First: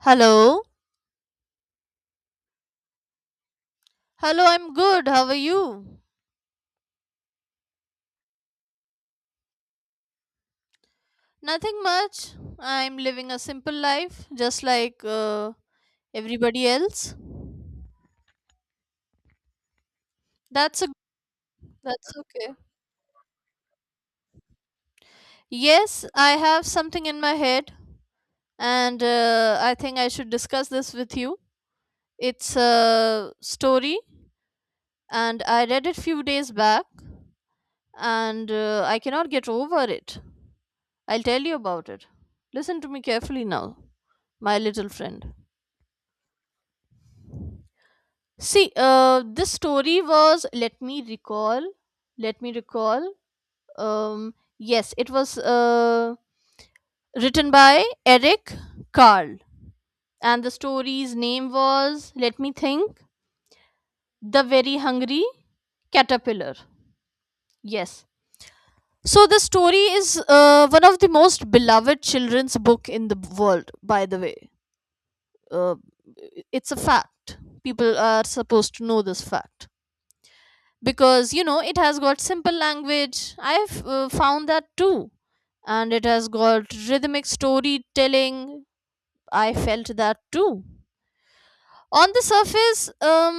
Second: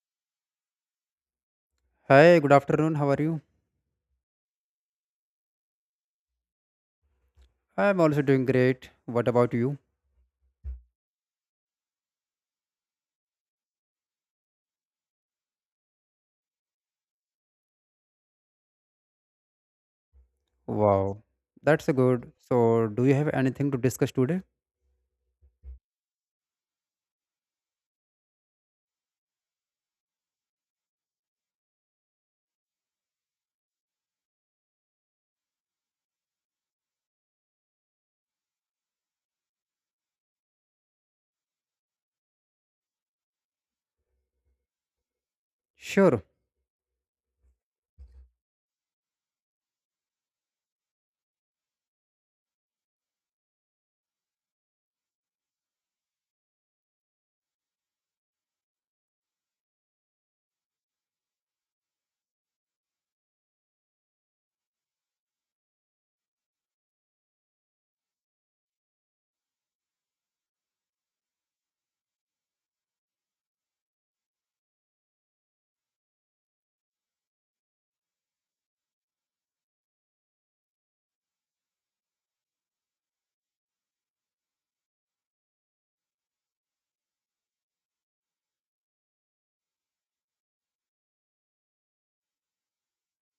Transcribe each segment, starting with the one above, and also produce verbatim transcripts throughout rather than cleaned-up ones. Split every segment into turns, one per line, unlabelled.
Hello?
Hi, good afternoon. How are you?
Hello, I'm good. How are you?
I'm also doing great. What about you?
Nothing much. I'm living a simple life just like uh, everybody else. That's a
Wow, that's
that's
good.
okay.
So, do you have anything to discuss today?
Yes, I have something in my head and uh, I think I should discuss this with you. It's a story and I read it few days back and uh, I cannot get over it. I'll tell you about it. Listen to me carefully now, my little friend.
Sure.
See, uh, this story was, let me recall, let me recall. Um, yes, it was uh, written by Eric Carle, and the story's name was, let me think, The Very Hungry Caterpillar. Yes. So the story is uh, one of the most beloved children's book in the world, by the way. Uh, it's a fact. People are supposed to know this fact, because you know it has got simple language. I've uh, found that too, and it has got rhythmic storytelling. I felt that too. On the surface, um,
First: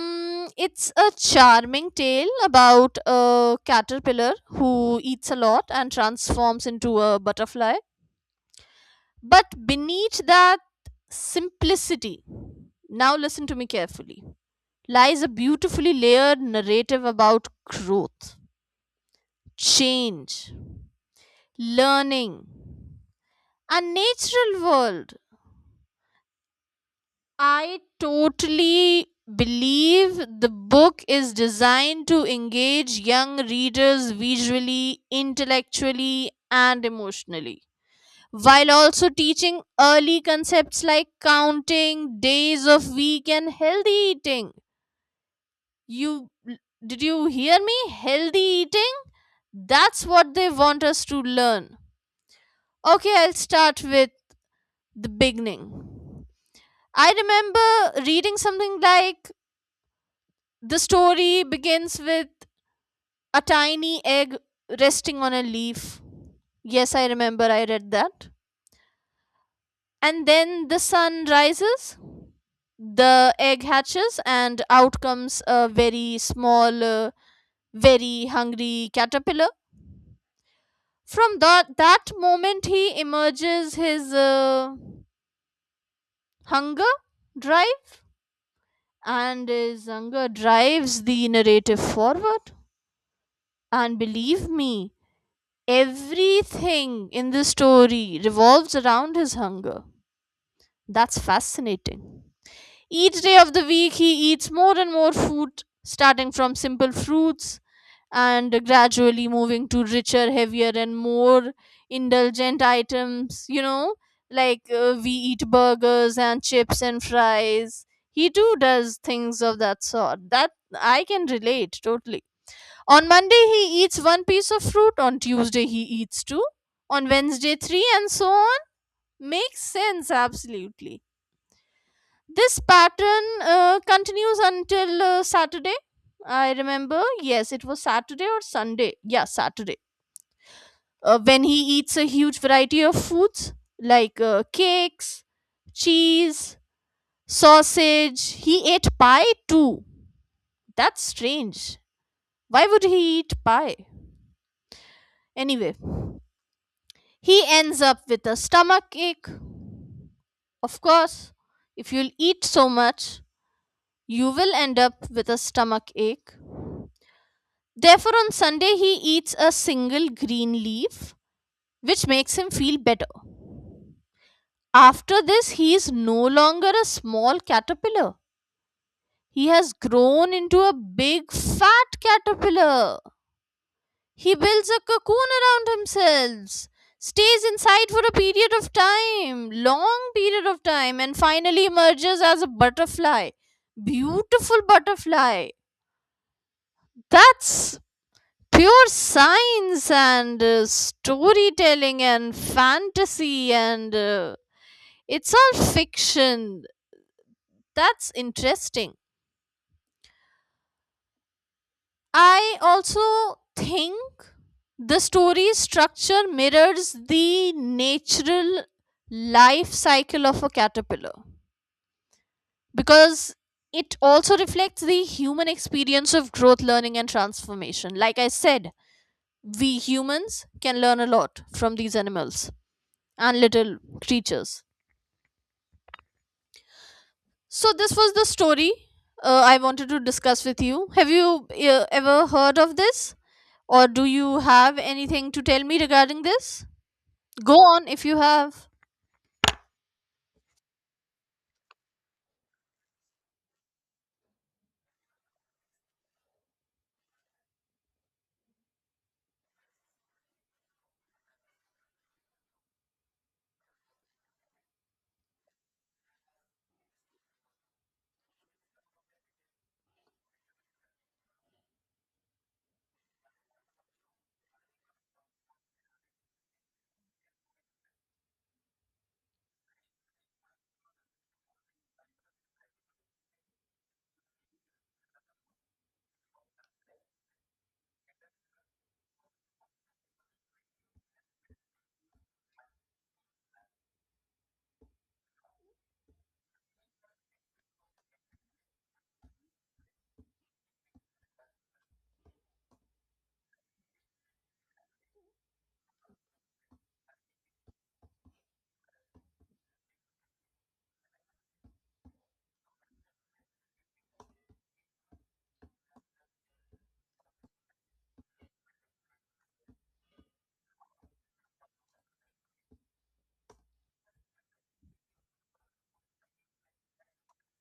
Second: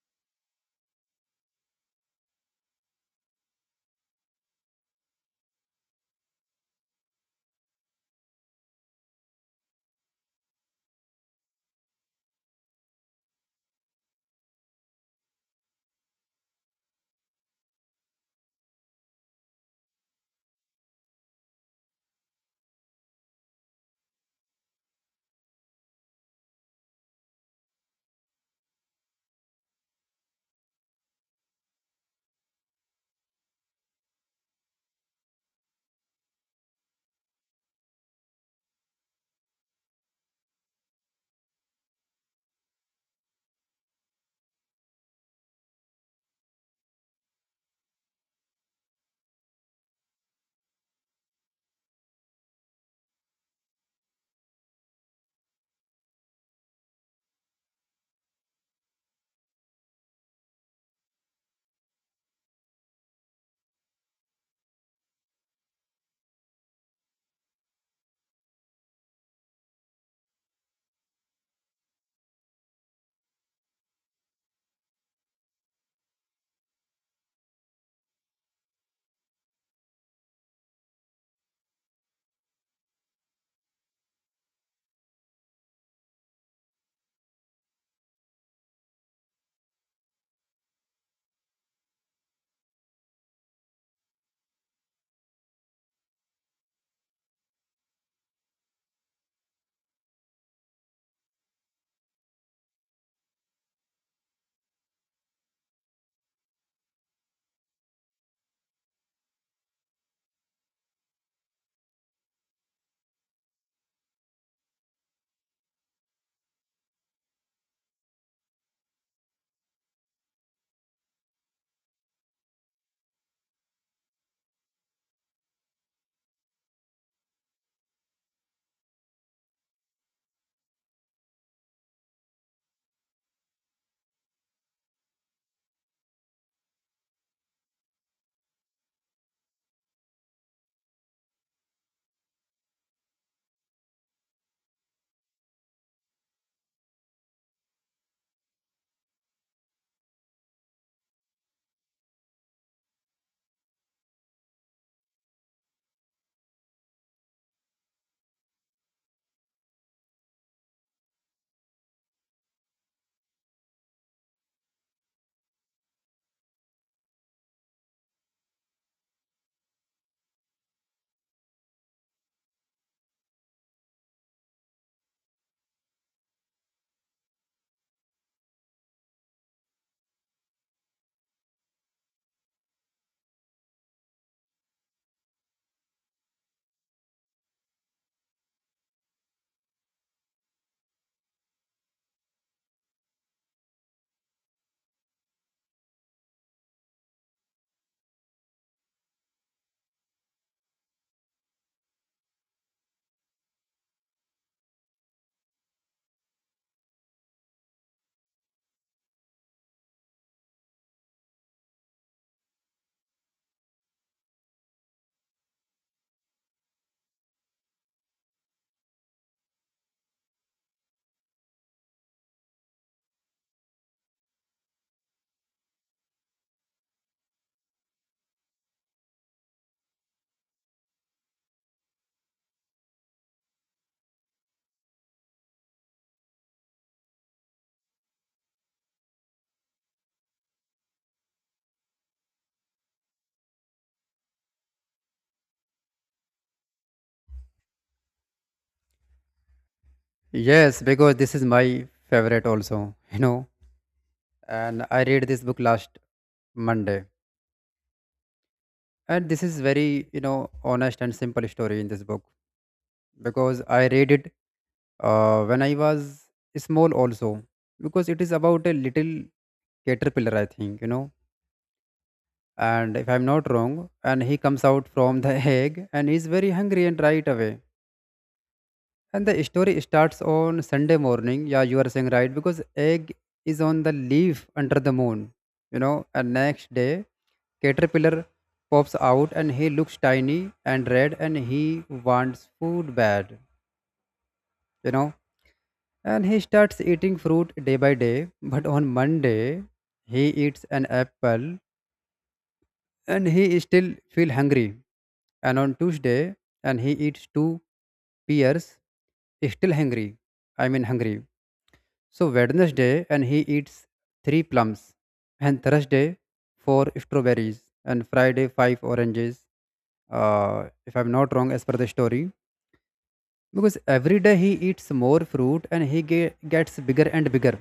it's a charming tale about a caterpillar who eats a lot and transforms into a butterfly, but beneath that simplicity, now listen to me carefully, lies a beautifully layered narrative about growth, change, learning, a natural world. I totally believe the book is designed to engage young readers visually, intellectually, and emotionally, while also teaching early concepts like counting, days of week, and healthy eating. You did you hear me? Healthy eating? That's what they want us to learn. Okay, I'll start with the beginning. I remember reading something like the story begins with a tiny egg resting on a leaf. Yes, I remember I read that. And then the sun rises, the egg hatches, and out comes a very small, uh, very hungry caterpillar. From that, that moment, he emerges his uh, hunger drive, and his hunger drives the narrative forward. And believe me, everything in the story revolves around his hunger. That's fascinating. Each day of the week, he eats more and more food, starting from simple fruits and gradually moving to richer, heavier, and more indulgent items. You know, like uh, we eat burgers and chips and fries. He too does things of that sort. That I can relate totally. On Monday, he eats one piece of fruit. On Tuesday, he eats two. On Wednesday, three, and so on. Makes sense, absolutely. This pattern uh, continues until uh, Saturday. I remember, yes, it was Saturday or Sunday. Yeah, Saturday. Uh, when he eats a huge variety of foods like uh, cakes, cheese, sausage. He ate pie too. That's strange. Why would he eat pie? Anyway. He ends up with a stomach ache. Of course, if you'll eat so much, you will end up with a stomach ache. Therefore, on Sunday, he eats a single green leaf, which makes him feel better. After this, he is no longer a small caterpillar. He has grown into a big fat caterpillar. He builds a cocoon around himself, stays inside for a period of time, long period of time, and finally emerges as a butterfly. Beautiful butterfly. That's pure science and uh, storytelling and fantasy, and uh, it's all fiction. That's interesting. I also think the story structure mirrors the natural life cycle of a caterpillar because it also reflects the human experience of growth, learning, and transformation. Like I said, we humans can learn a lot from these animals and little creatures. So, this was the story uh, I wanted to discuss with you. Have you uh, ever heard of this? Or do you have anything to tell me regarding this? Go on if you have.
Yes, because this is my favorite also, you know. And I read this book last Monday. And this is very, you know, honest and simple story in this book because I read it uh, when I was small also because it is about a little caterpillar, I think, you know, and if I'm not wrong, and he comes out from the egg and he's very hungry and right away, and the story starts on Sunday morning. Yeah, you are saying right, because egg is on the leaf under the moon, you know. And next day caterpillar pops out and he looks tiny and red and he wants food bad, you know. And he starts eating fruit day by day, but on Monday he eats an apple and he still feel hungry. And on Tuesday, and he eats two pears, still hungry, i mean hungry. So Wednesday, and he eats three plums, and Thursday four strawberries, and Friday five oranges, uh, if I'm not wrong as per the story, because every day he eats more fruit and he ge- gets bigger and bigger,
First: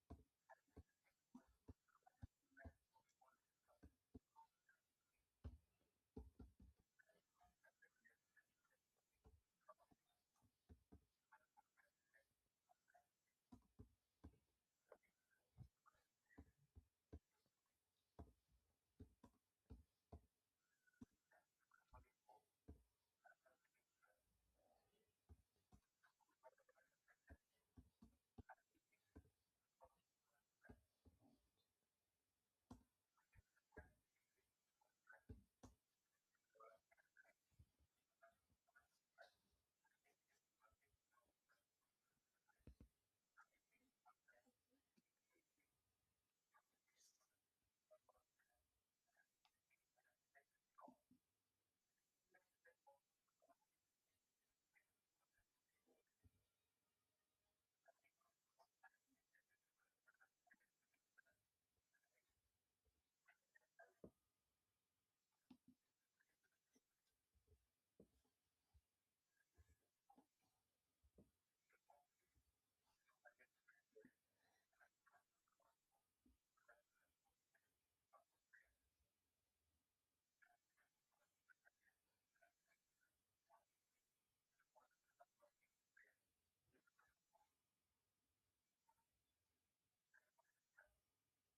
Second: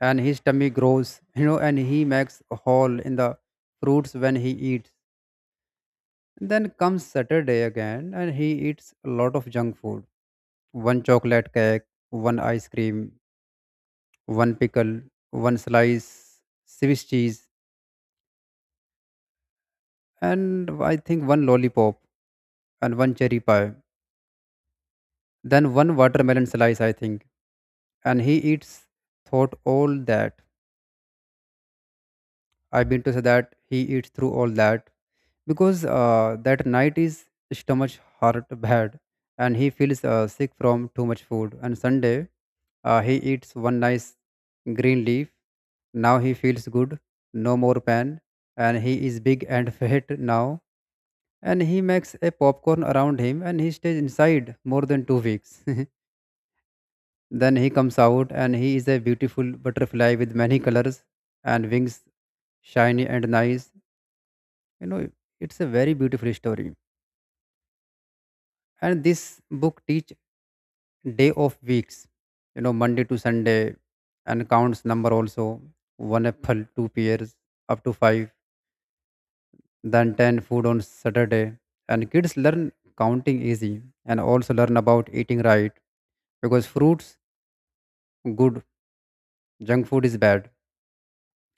and his tummy grows, you know, and he makes a hole in the fruits when he eats. Then comes Saturday again, and he eats a lot of junk food, one chocolate cake, one ice cream, one pickle, one slice, Swiss cheese, and I think one lollipop and one cherry pie, then one watermelon slice, I think. And he eats, thought all that. I mean to say that he eats through all that, because uh, that night his stomach hurt bad and he feels uh, sick from too much food. And Sunday, uh, he eats one nice green leaf. Now he feels good, no more pain, and he is big and fat now. And he makes a popcorn around him and he stays inside more than two weeks. Then he comes out and he is a beautiful butterfly with many colors and wings shiny and nice, you know. It's a very beautiful story, and this book teach day of weeks, you know, Monday to Sunday, and counts number also, one apple, two pears, up to five, then ten food on Saturday. And kids learn counting easy and also learn about eating right, because fruits good, junk food is bad,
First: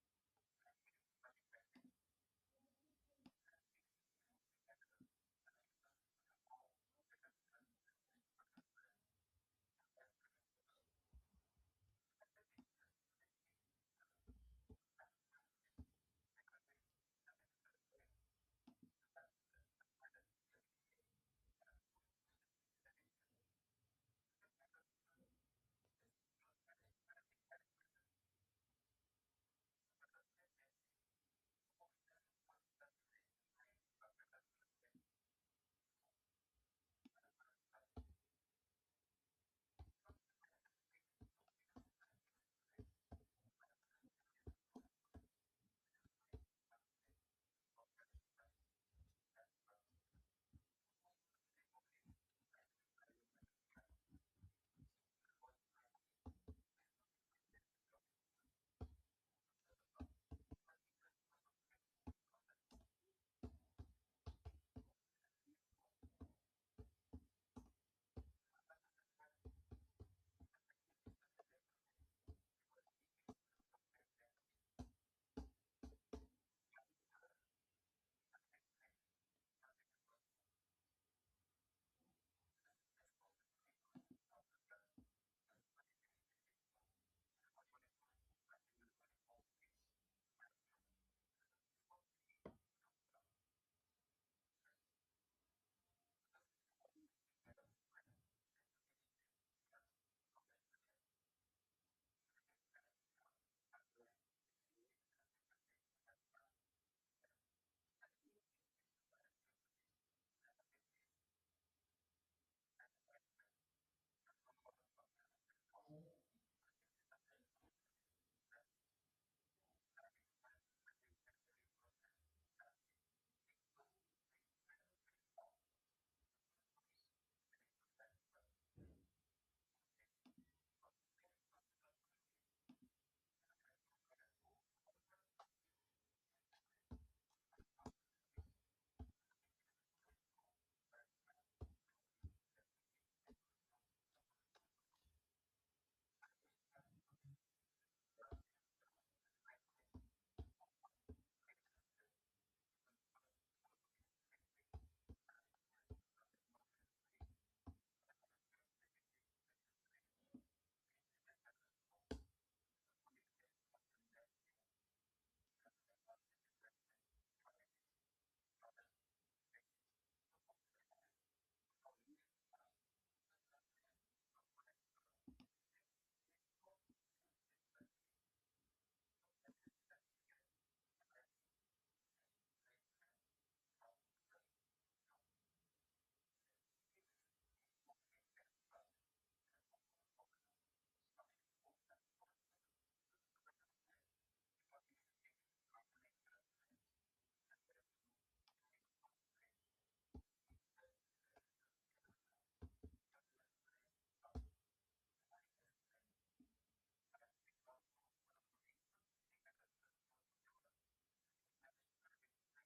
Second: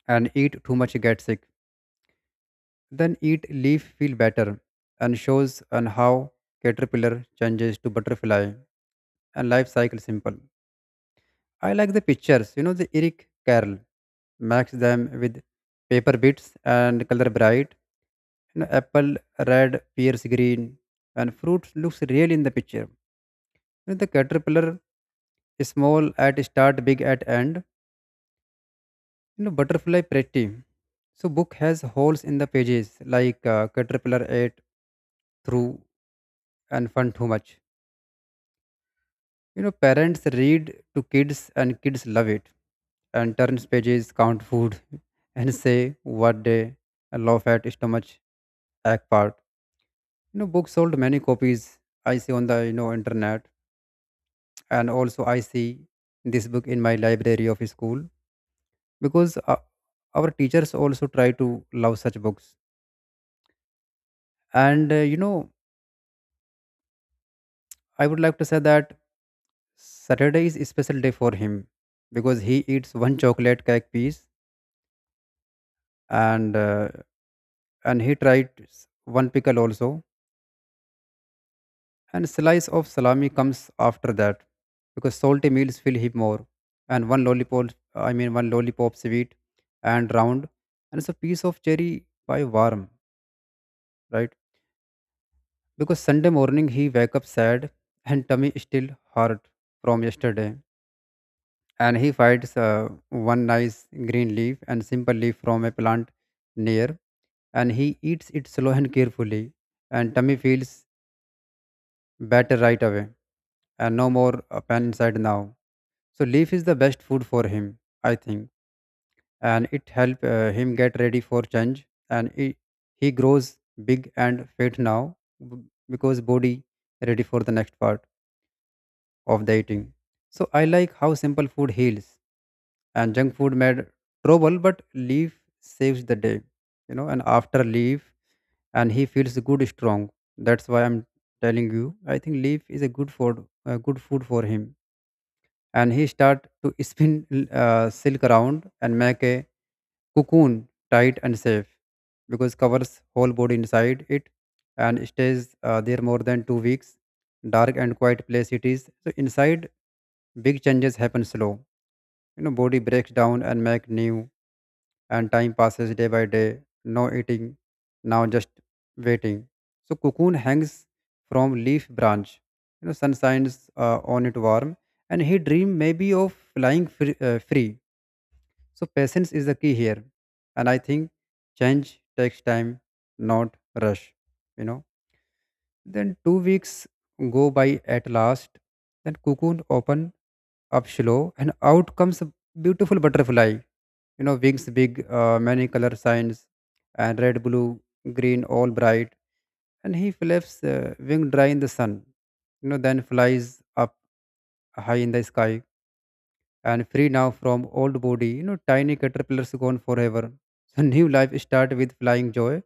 and eat too much get sick, then eat leaf feel better. And shows on how caterpillar changes to butterfly and life cycle simple. I like the pictures. You know, the Eric Carle makes them with paper bits and color bright. You know, apple red, pears green, and fruit looks real in the picture. You know, the caterpillar is small at start, big at end. You know, butterfly pretty. So book has holes in the pages like uh, caterpillar ate through and fun too much. You know, parents read to kids and kids love it and turns pages, count food, and say what they laugh at stomach ache part. You know, books sold many copies I see on the, you know, internet, and also I see this book in my library of school because uh, our teachers also try to love such books. And, uh, you know, I would like to say that Saturday is a special day for him because he eats one chocolate cake piece, and uh, and he tried one pickle also, and slice of salami comes after that because salty meals fill him more, and one lollipop, i mean one lollipop sweet and round, and it's a piece of cherry pie warm, right? Because Sunday morning he wake up sad and tummy still hurt from yesterday. And he finds uh, one nice green leaf and simple leaf from a plant near, and he eats it slow and carefully, and tummy feels better right away, and no more uh, pan inside now. So leaf is the best food for him, I think, and it help uh, him get ready for change. And he, he grows big and fit now b- because body ready for the next part of the eating. So I like how simple food heals, and junk food made trouble, but leaf saves the day, you know. And after leaf, and he feels good, strong. That's why I'm telling you. I think leaf is a good food, a good food for him, and he start to spin uh, silk around and make a cocoon tight and safe because covers whole body inside it, and stays uh, there more than two weeks, dark and quiet place it is. So inside big changes happen slow, you know, body breaks down and make new, and time passes day by day. No eating, now just waiting. So cocoon hangs from leaf branch. You know, sun shines uh, on it warm, and he dream maybe of flying free, uh, free. So patience is the key here, and I think change takes time, not rush, you know. Then two weeks go by at last. Then cocoon open up slow, and out comes a beautiful butterfly. You know, wings big, uh, many color signs, and red, blue, green, all bright. And he flaps uh, wing dry in the sun. You know, then flies up high in the sky and free now from old body. You know, tiny caterpillars gone forever. So new life start with flying joy.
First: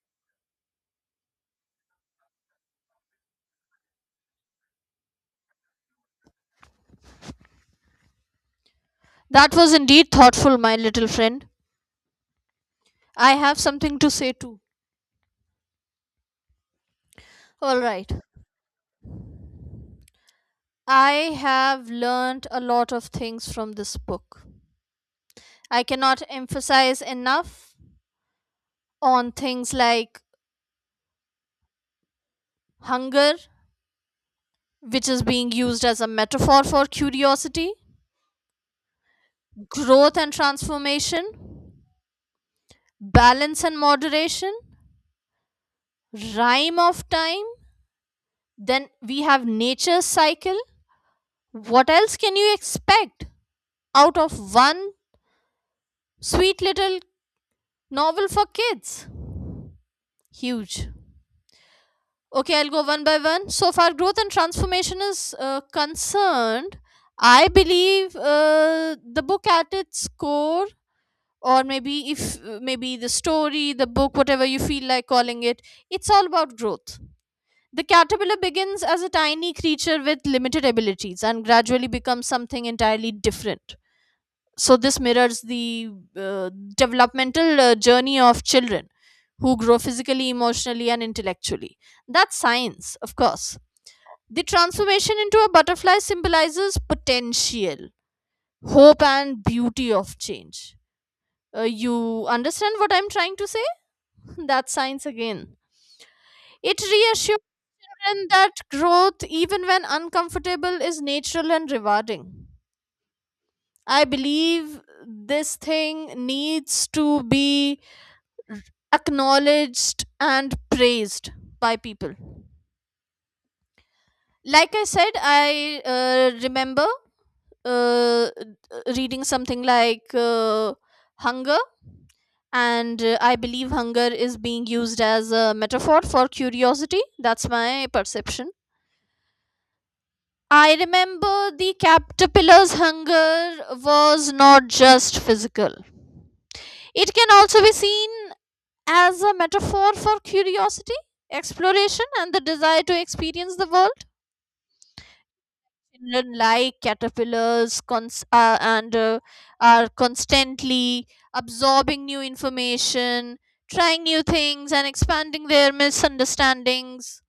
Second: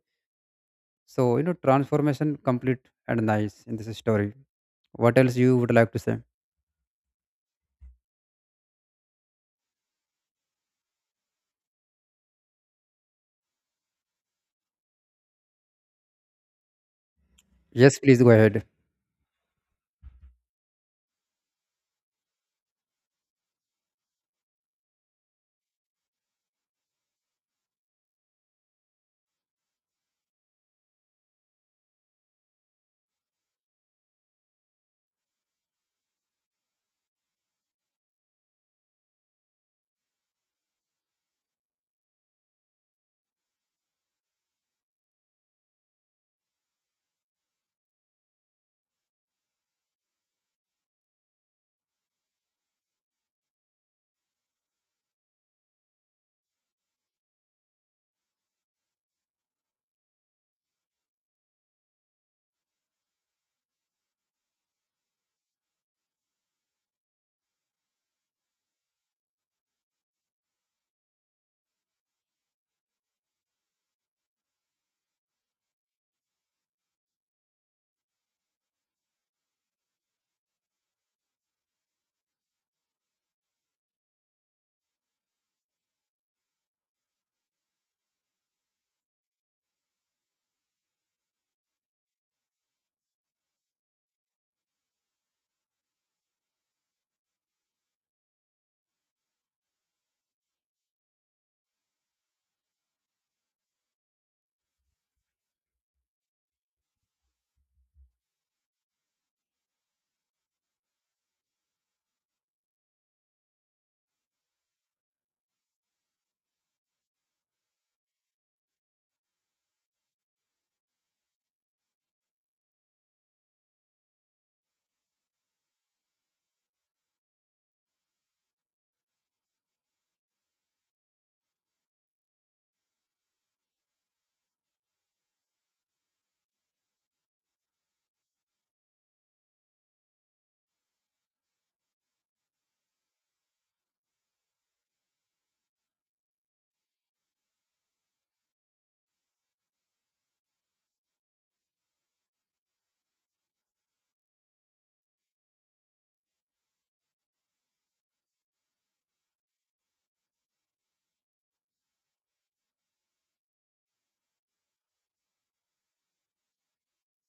So, you know, transformation complete and nice in this story. What else you would like to say?
That was indeed thoughtful, my little friend. I have something to say too. All
Yes,
right.
please go ahead.
I have learned a lot of things from this book. I cannot emphasize enough on things like hunger, which is being used as a metaphor for curiosity, growth and transformation, balance and moderation, rhyme of time. Then we have nature's cycle. What else can you expect out of one sweet little novel for kids? Huge. Okay, I'll go one by one. So far, growth and transformation is uh, concerned. I believe uh, the book at its core, or maybe if uh, maybe the story, the book, whatever you feel like calling it, it's all about growth. The caterpillar begins as a tiny creature with limited abilities and gradually becomes something entirely different. So this mirrors the uh, developmental uh, journey of children who grow physically, emotionally, and intellectually. That's science, of course. The transformation into a butterfly symbolizes potential, hope, and beauty of change. Uh, you understand what I'm trying to say? That's science again. It reassures children that growth, even when uncomfortable, is natural and rewarding. I believe this thing needs to be r- acknowledged and praised by people. Like I said, I uh, remember uh, reading something like uh, hunger, and uh, I believe hunger is being used as a metaphor for curiosity. That's my perception. I remember the caterpillar's hunger was not just physical. It can also be seen as a metaphor for curiosity, exploration, and the desire to experience the world. Children like caterpillars cons- uh, and uh, are constantly absorbing new information, trying new things, and expanding their misunderstandings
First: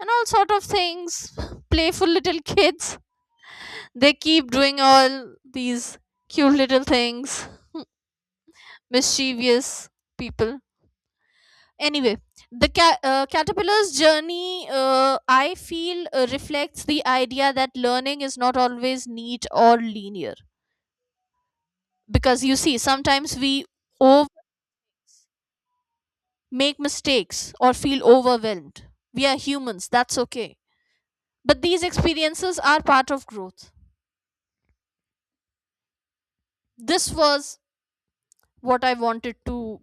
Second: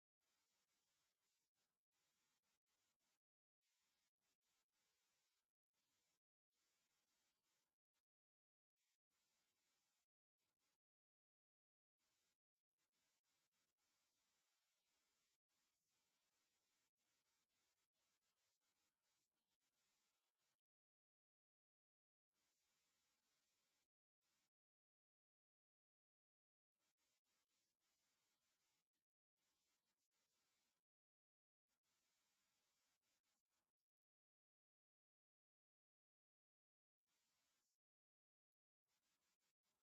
and all sort of things. Playful little kids, they keep doing all these cute little things. Mischievous people. Anyway, the ca- uh, caterpillar's journey, uh, I feel, uh, reflects the idea that learning is not always neat or linear. Because you see, sometimes we over- make mistakes or feel overwhelmed. We are humans, that's okay. But these experiences are part of growth. This was what I wanted to,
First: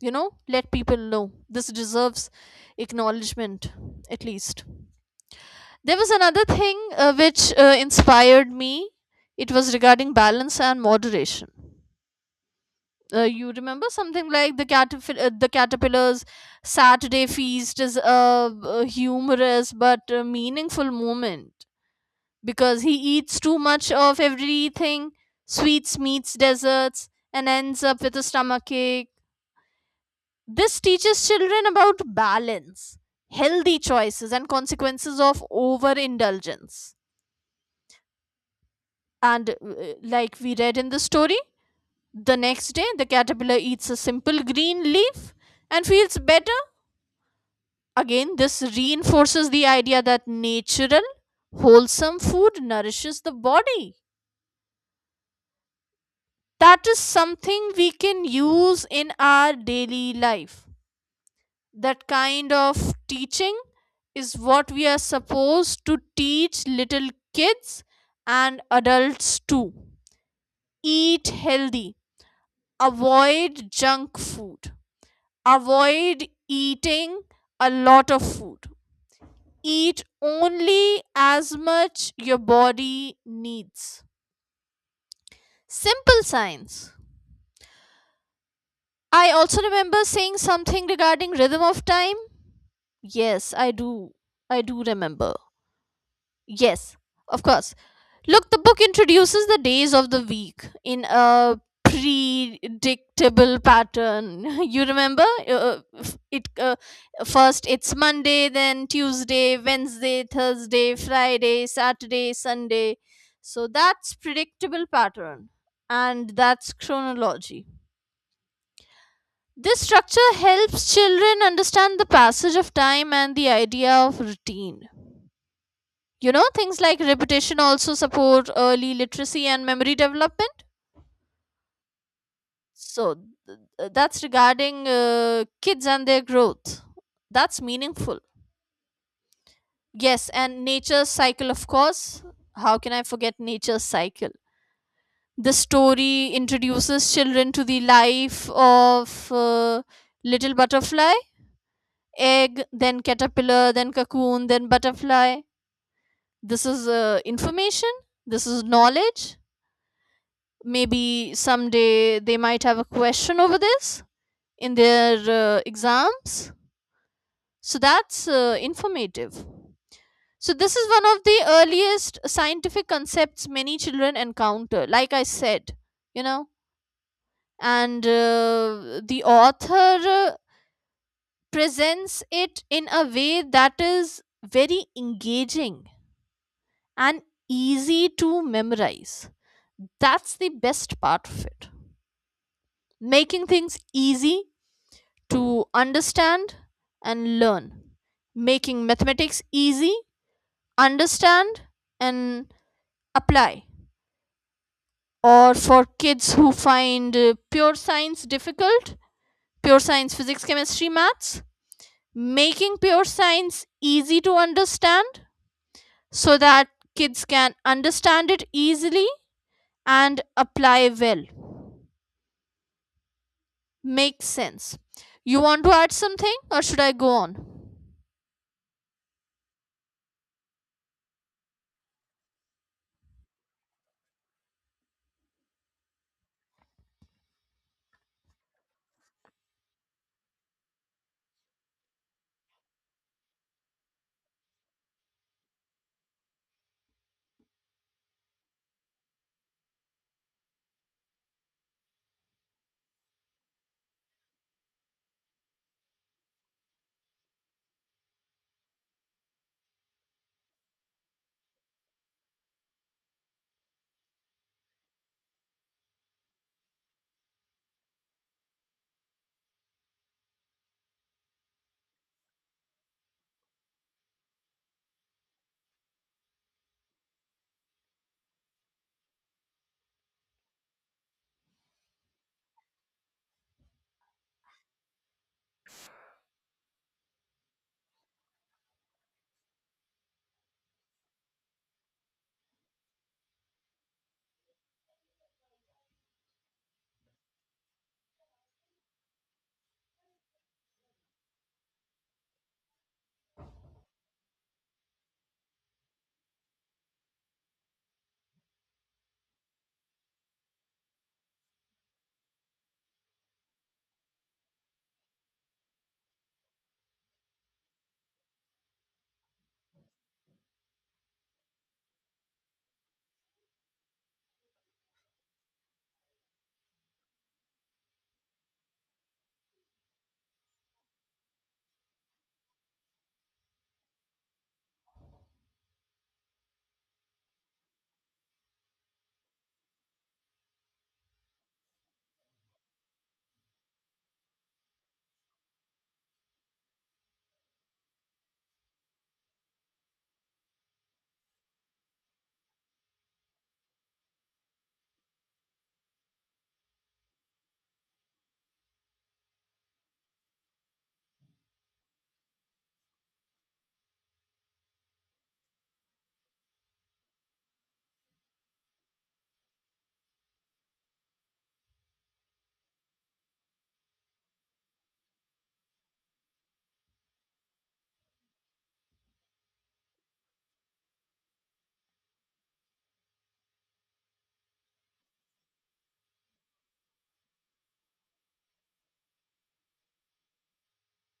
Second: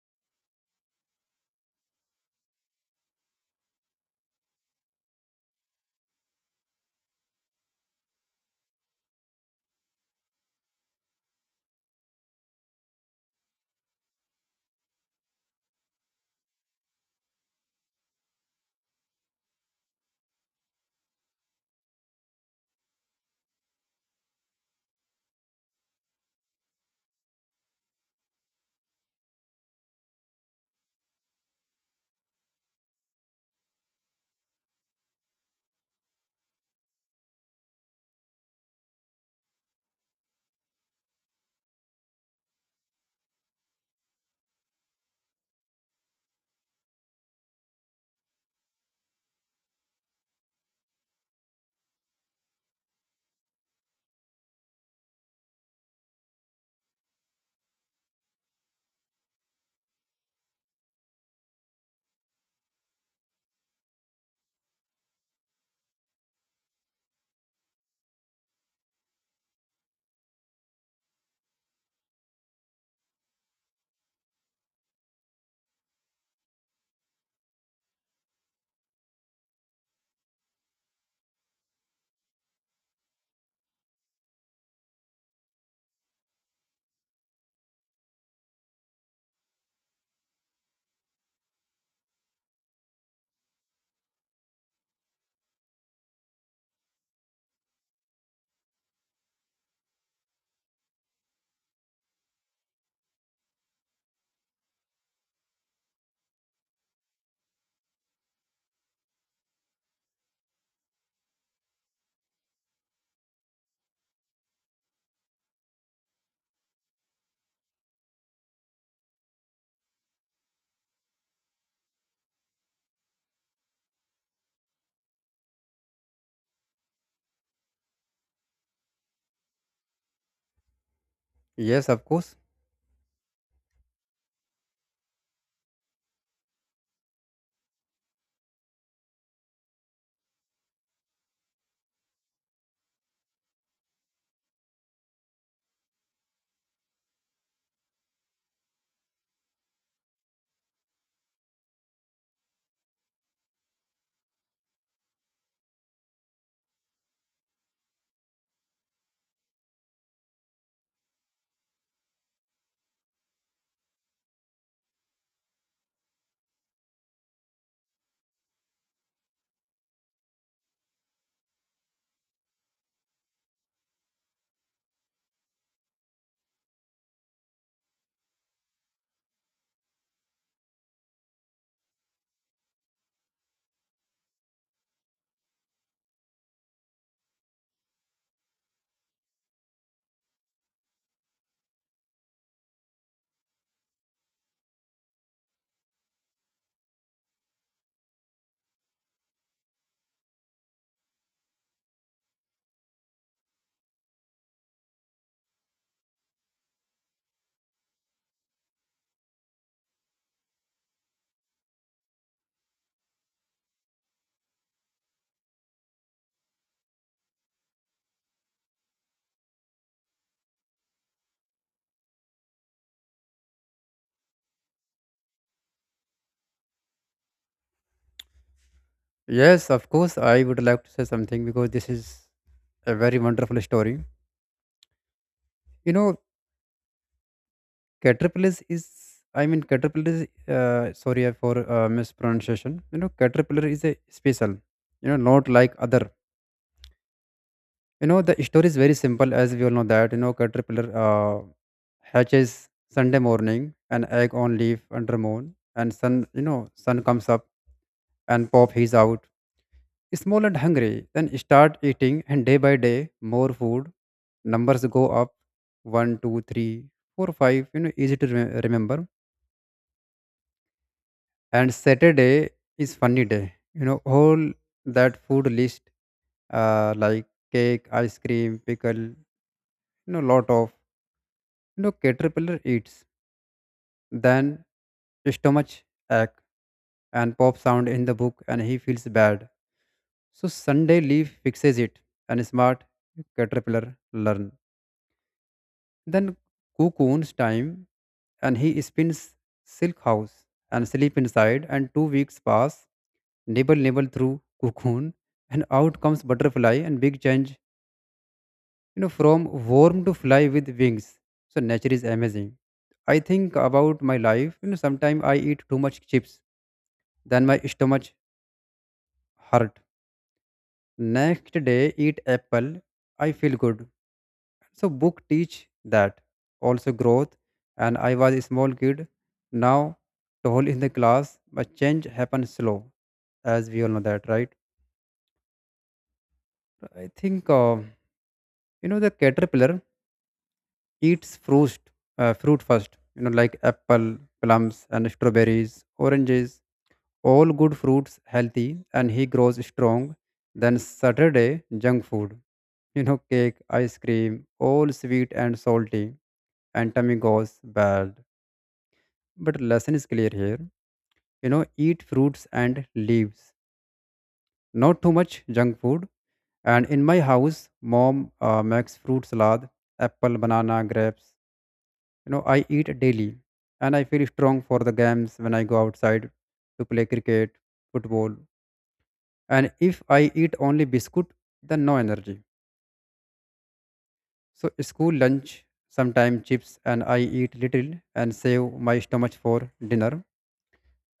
you know, let people know. This deserves acknowledgement, at least. There was another thing uh, which uh, inspired me. It was regarding balance and moderation. Uh, you remember something like the caterp- uh, the caterpillar's Saturday feast is a, a humorous but uh meaningful moment because he eats too much of everything, sweets, meats, desserts, and ends up with a stomachache. This teaches children about balance, healthy choices, and consequences of overindulgence. And uh, like we read in the story, the next day the caterpillar eats a simple green leaf and feels better. Again, this reinforces the idea that natural, wholesome food nourishes the body. That is something we can use in our daily life. That kind of teaching is what we are supposed to teach little kids and adults too. Eat healthy, avoid junk food. Avoid eating a lot of food. Eat only as much your body needs. Simple science. I also remember saying something regarding rhythm of time. Yes, I do. I do remember. Yes, of course. Look, the book introduces the days of the week in a predictable pattern. You remember? Uh, uh, f- it uh, first it's Monday, then Tuesday, Wednesday, Thursday, Friday, Saturday, Sunday. So that's predictable pattern, and that's chronology. This structure helps children understand the passage of time and the idea of routine. You know, things like repetition also support early literacy and memory development.
Yes, of course.
So th- th- that's regarding uh, kids and their growth. That's meaningful. Yes, and nature's cycle, of course. How can I forget nature's cycle? The story introduces children to the life of uh, little butterfly, egg, then caterpillar, then cocoon, then butterfly. This is uh, information, this is knowledge. Maybe someday they might have a question over this in their uh, exams. So that's uh, informative. So this is one of the earliest scientific concepts many children encounter, like I said, you know, and uh, the author uh, presents it in a way that is very engaging and easy to memorize. That's the best part of it. Making things easy to understand and learn. Making mathematics easy, understand and apply, or for kids who find uh, pure science difficult. Pure science, physics, chemistry, maths, making pure science easy to understand so that kids can understand it easily and apply well. Makes sense. You want to add something or should I go on?
Yes, of course, I would like to say something because this is a very wonderful story. You know, caterpillars is, I mean, caterpillar, uh, sorry uh, for uh, mispronunciation. You know, caterpillar is a special, you know, not like other. You know, the story is very simple, as we all know that, you know, caterpillar uh, hatches Sunday morning, an egg on leaf under moon, and sun, you know, sun comes up and pop he's out. Small and hungry, then start eating, and day by day, more food. Numbers go up, one, two, three, four, five. You know, easy to rem- remember. And Saturday is funny day. You know, all that food list, uh, like cake, ice cream, pickle, you know, lot of, you know, caterpillar eats. Then stomach ache and pop sound in the book, and he feels bad. So Sunday leaf fixes it, and smart caterpillar learn. Then cook owns time, and he spins silk house and sleep inside, and two weeks pass, nibble nibble through cocoon, and out comes butterfly, and big change, you know, from worm to fly with wings. So nature is amazing. I think about my life, you know, sometimes I eat too much chips, then my stomach hurt, next day eat apple, I feel good. So book teach that also growth. And I was a small kid, now tall in the class, but change happens slow, as we all know that, right? I think, uh, you know, the caterpillar eats fruit, uh, fruit first. You know, like apple, plums, and strawberries, oranges, all good fruits, healthy, and he grows strong. Then Saturday junk food, you know, cake, ice cream, all sweet and salty, and tummy goes bad. But lesson is clear here. You know, eat fruits and leaves, not too much junk food. And in my house, mom uh, makes fruit salad, apple, banana, grapes. You know, I eat daily, and I feel strong for the games when I go outside to play cricket, football. And if I eat only biscuit, then no energy. So school lunch, sometimes chips, and I eat little and save my stomach for dinner.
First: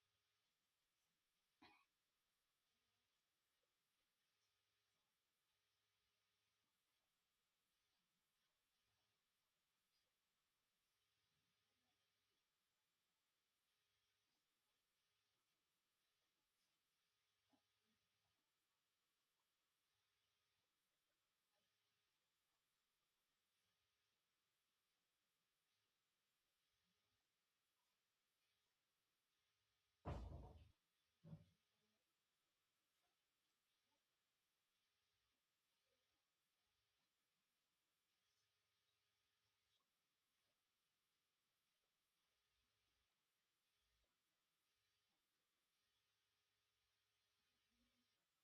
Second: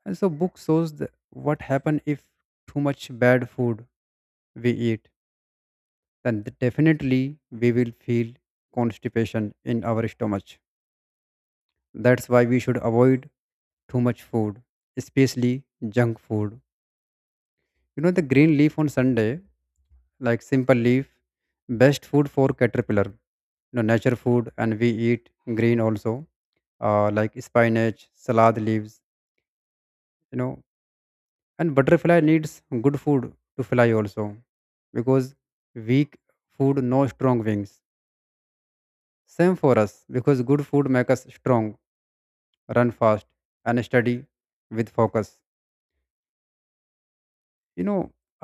And so book shows the, what happen if too much bad food we eat. Then definitely we will feel constipation in our stomach. That's why we should avoid too much food, especially junk food. You know the green leaf on Sunday, like simple leaf, best food for caterpillar. You know, nature food, and we eat green also, uh, like spinach, salad leaves, you know. And butterfly needs good food to fly also, because weak food no strong wings, same for us, because good food make us strong, run fast, and study with focus, you know.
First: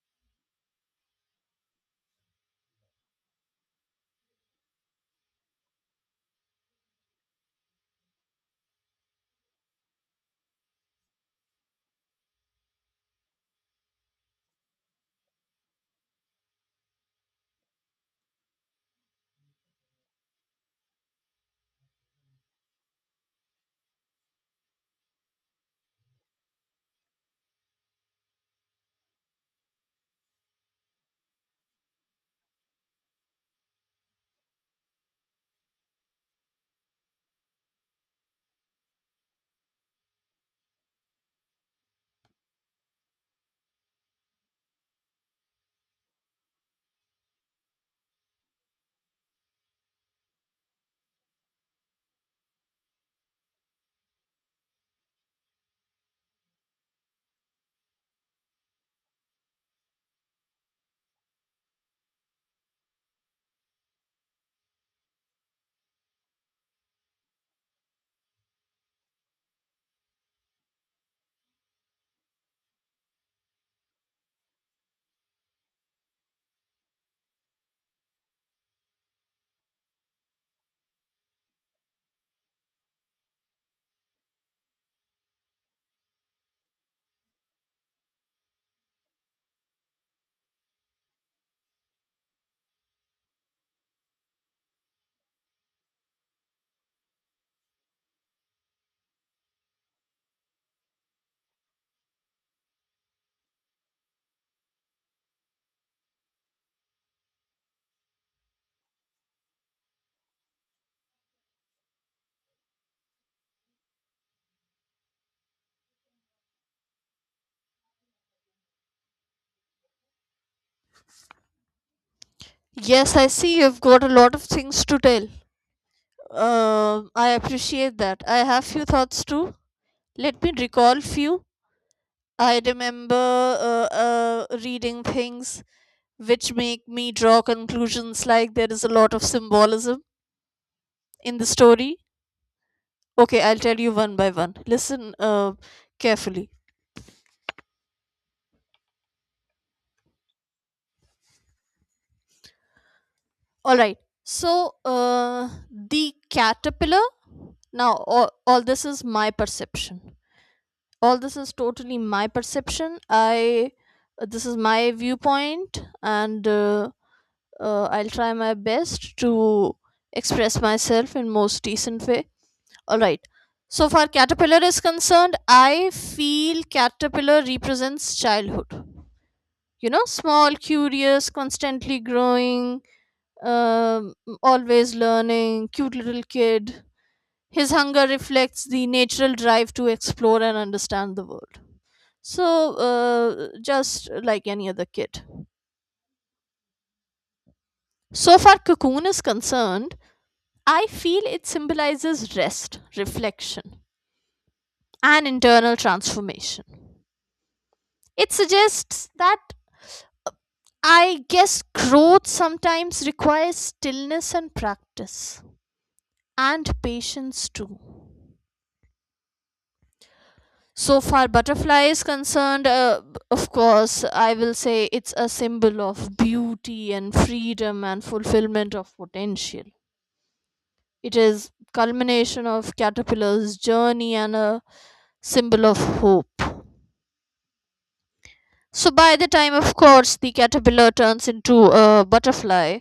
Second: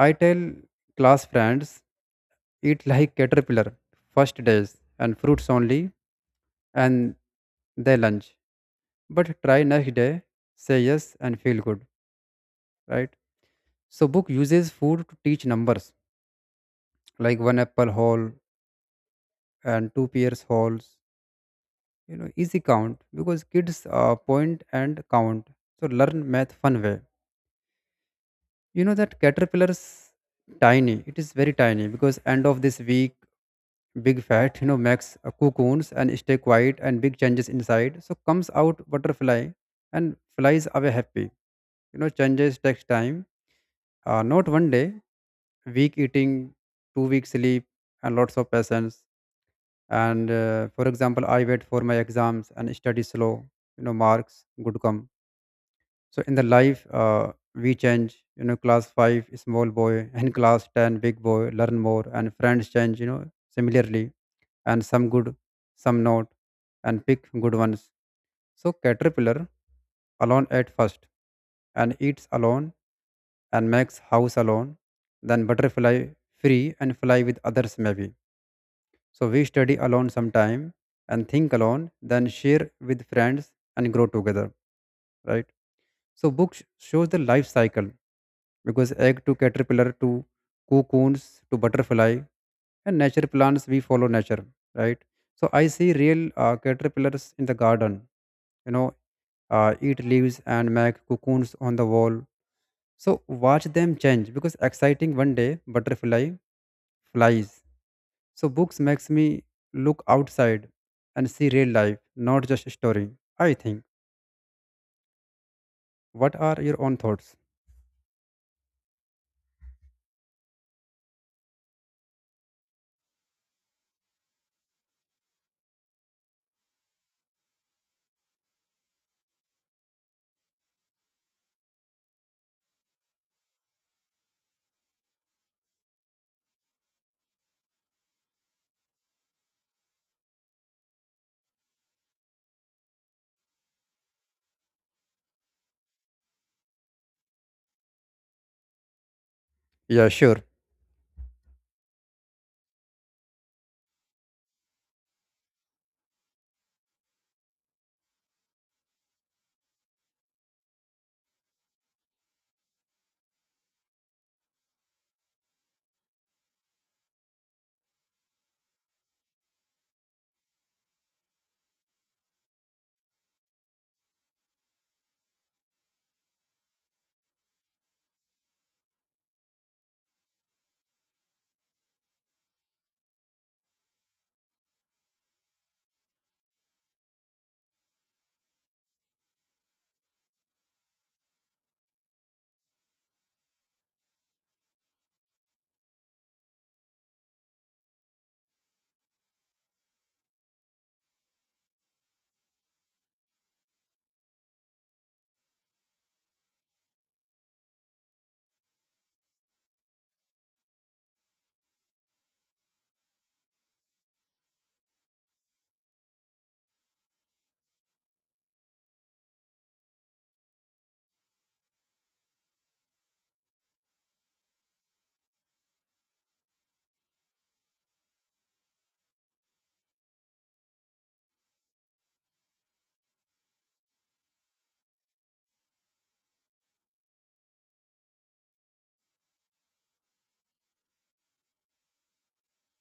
I tell class friends, eat like caterpillar first days, and fruits only, and they lunch, but try next day, say yes and feel good, right? So book uses food to teach numbers, like one apple whole and two pears wholes. You know, easy count, because kids uh, point and count, so learn math fun way. You know that caterpillars tiny, it is very tiny, because end of this week big fat, you know, makes uh, cocoons and stay quiet, and big changes inside, so comes out butterfly and flies away happy. You know, changes takes time, uh, not one day, week eating, two weeks sleep, and lots of patience. And uh, for example, I wait for my exams and study slow. You know, marks good come. So in the life, uh, we change. You know, class five small boy and class ten big boy learn more, and friends change, you know. Similarly, and some good, some not, and pick good ones. So caterpillar alone at first, and eats alone, and makes house alone. Then butterfly free and fly with others maybe. So we study alone sometime and think alone, then share with friends and grow together, right? So books shows the life cycle because egg to caterpillar to cocoons to butterfly and nature plants, we follow nature, right? So I see real uh, caterpillars in the garden, you know, uh, eat leaves and make cocoons on the wall. So watch them change, because exciting, one day butterfly flies. So books makes me look outside and see real life, not just a story, I think. What are your own thoughts?
Yes, I see you've got a lot of things to tell. Um, I appreciate that. I have few thoughts too. Let me recall few. I remember uh, uh, reading things which make me draw conclusions like there is a lot of symbolism in the story. Okay, I'll tell you one by one. Listen uh, carefully.
Yeah, sure.
All right. So, uh, the caterpillar. Now, all, all this is my perception. All this is totally my perception. I. This is my viewpoint, and uh, uh, I'll try my best to express myself in most decent way. All right. So far, caterpillar is concerned, I feel caterpillar represents childhood. You know, small, curious, constantly growing, um, always learning, cute little kid. His hunger reflects the natural drive to explore and understand the world. So, uh, just like any other kid. So far, cocoon is concerned, I feel it symbolizes rest, reflection, and internal transformation. It suggests that I guess growth sometimes requires stillness and practice, and patience too. So far, butterfly is concerned, uh, b- of course, I will say it's a symbol of beauty and freedom and fulfillment of potential. It is culmination of caterpillar's journey and a symbol of hope. So by the time, of course, the caterpillar turns into a butterfly,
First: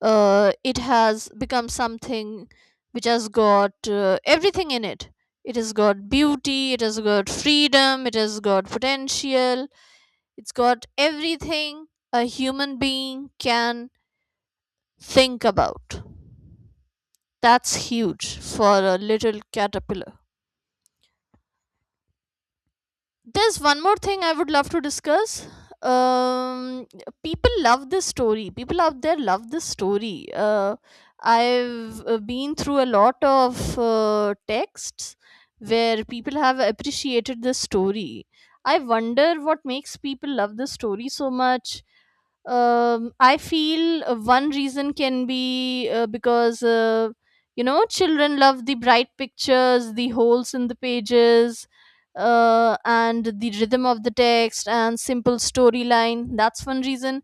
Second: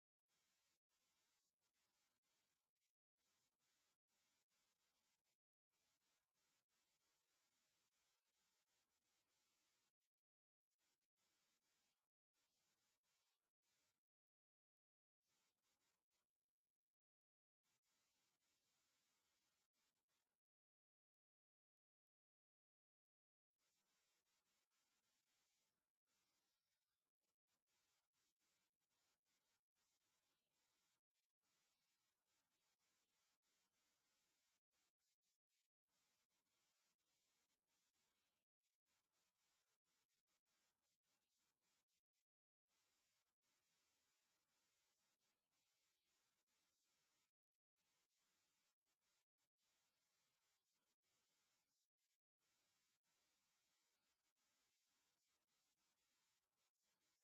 uh, it has become something which has got uh, everything in it. It has got beauty, it has got freedom, it has got potential, it's got everything a human being can think about. That's huge for a little caterpillar. There's one more thing I would love to discuss. Um, People love this story. People out there love this story. Uh, I've uh, been through a lot of uh, texts where people have appreciated this story. I wonder what makes people love this story so much. um, I feel uh, one reason can be uh, because uh, you know children love the bright pictures, the holes in the pages, uh, and the rhythm of the text and simple storyline. That's one reason.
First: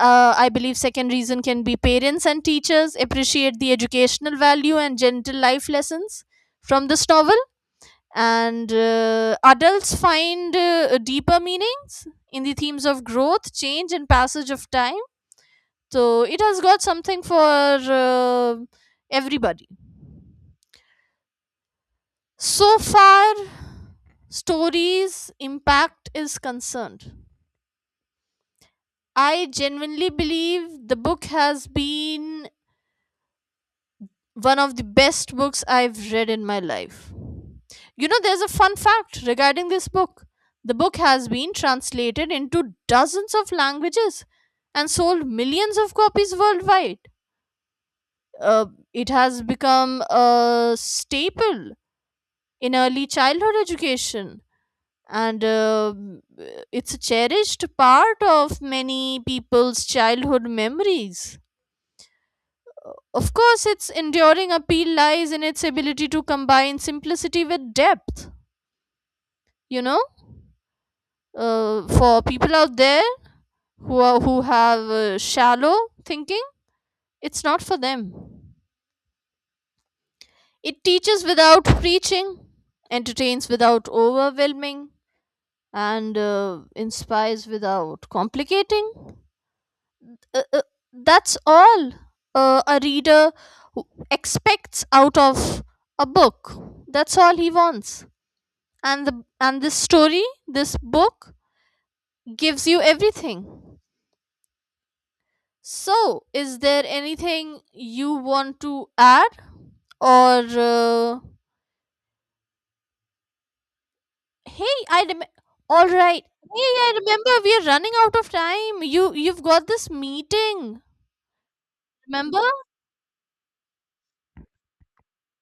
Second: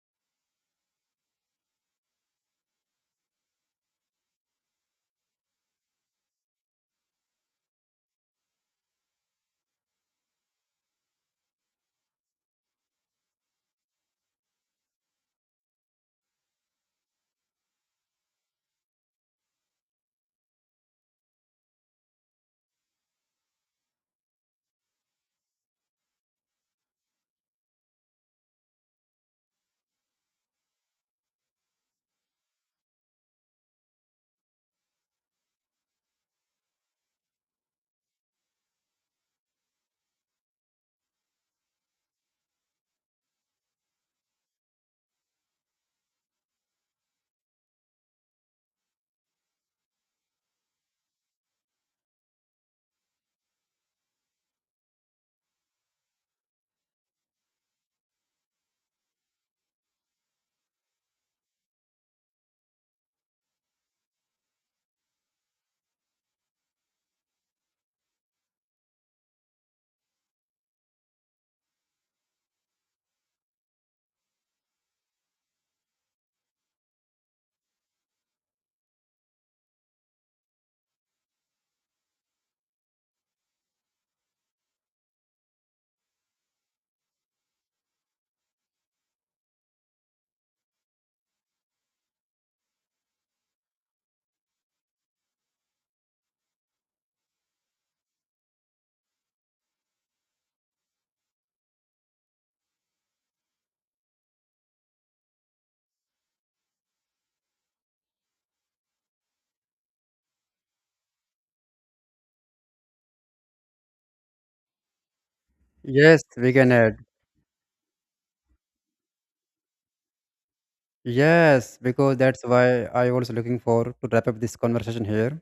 Uh, I believe second reason can be parents and teachers appreciate the educational value and gentle life lessons from this novel. And uh, adults find uh, deeper meanings in the themes of growth, change, and passage of time. So it has got something for uh, everybody. So far stories impact is concerned, I genuinely believe the book has been one of the best books I've read in my life. You know, there's a fun fact regarding this book. The book has been translated into dozens of languages and sold millions of copies worldwide. Uh, it has become a staple in early childhood education, and uh, it's a cherished part of many people's childhood memories. Of course, its enduring appeal lies in its ability to combine simplicity with depth. You know, uh, for people out there who are, who have uh, shallow thinking, it's not for them. It teaches without preaching, entertains without overwhelming, and uh, inspires without complicating. Uh, uh, that's all uh, a reader w- expects out of a book. That's all he wants. and the and this story this book gives you everything. So, is there anything you want to add, or uh, hey, i rem- all
Yes,
right.
we
Hey,
can
I
add.
remember we are running out of time. You you've got this meeting.
Yes, because
Remember?
that's why I was looking for to wrap up this conversation here.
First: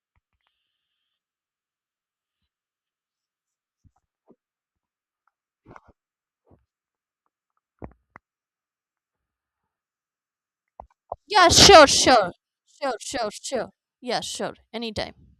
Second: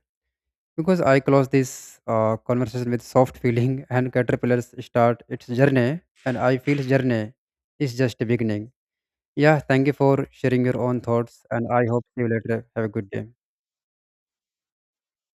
Because I close this uh, conversation with soft feeling, and caterpillars start its journey, and I feel its journey is just the beginning. Yeah, thank you for sharing your own thoughts,
Yeah,
and I
sure,
hope see you
sure.
later. Have a
Sure,
good day.
sure, sure. Yeah, sure, anytime.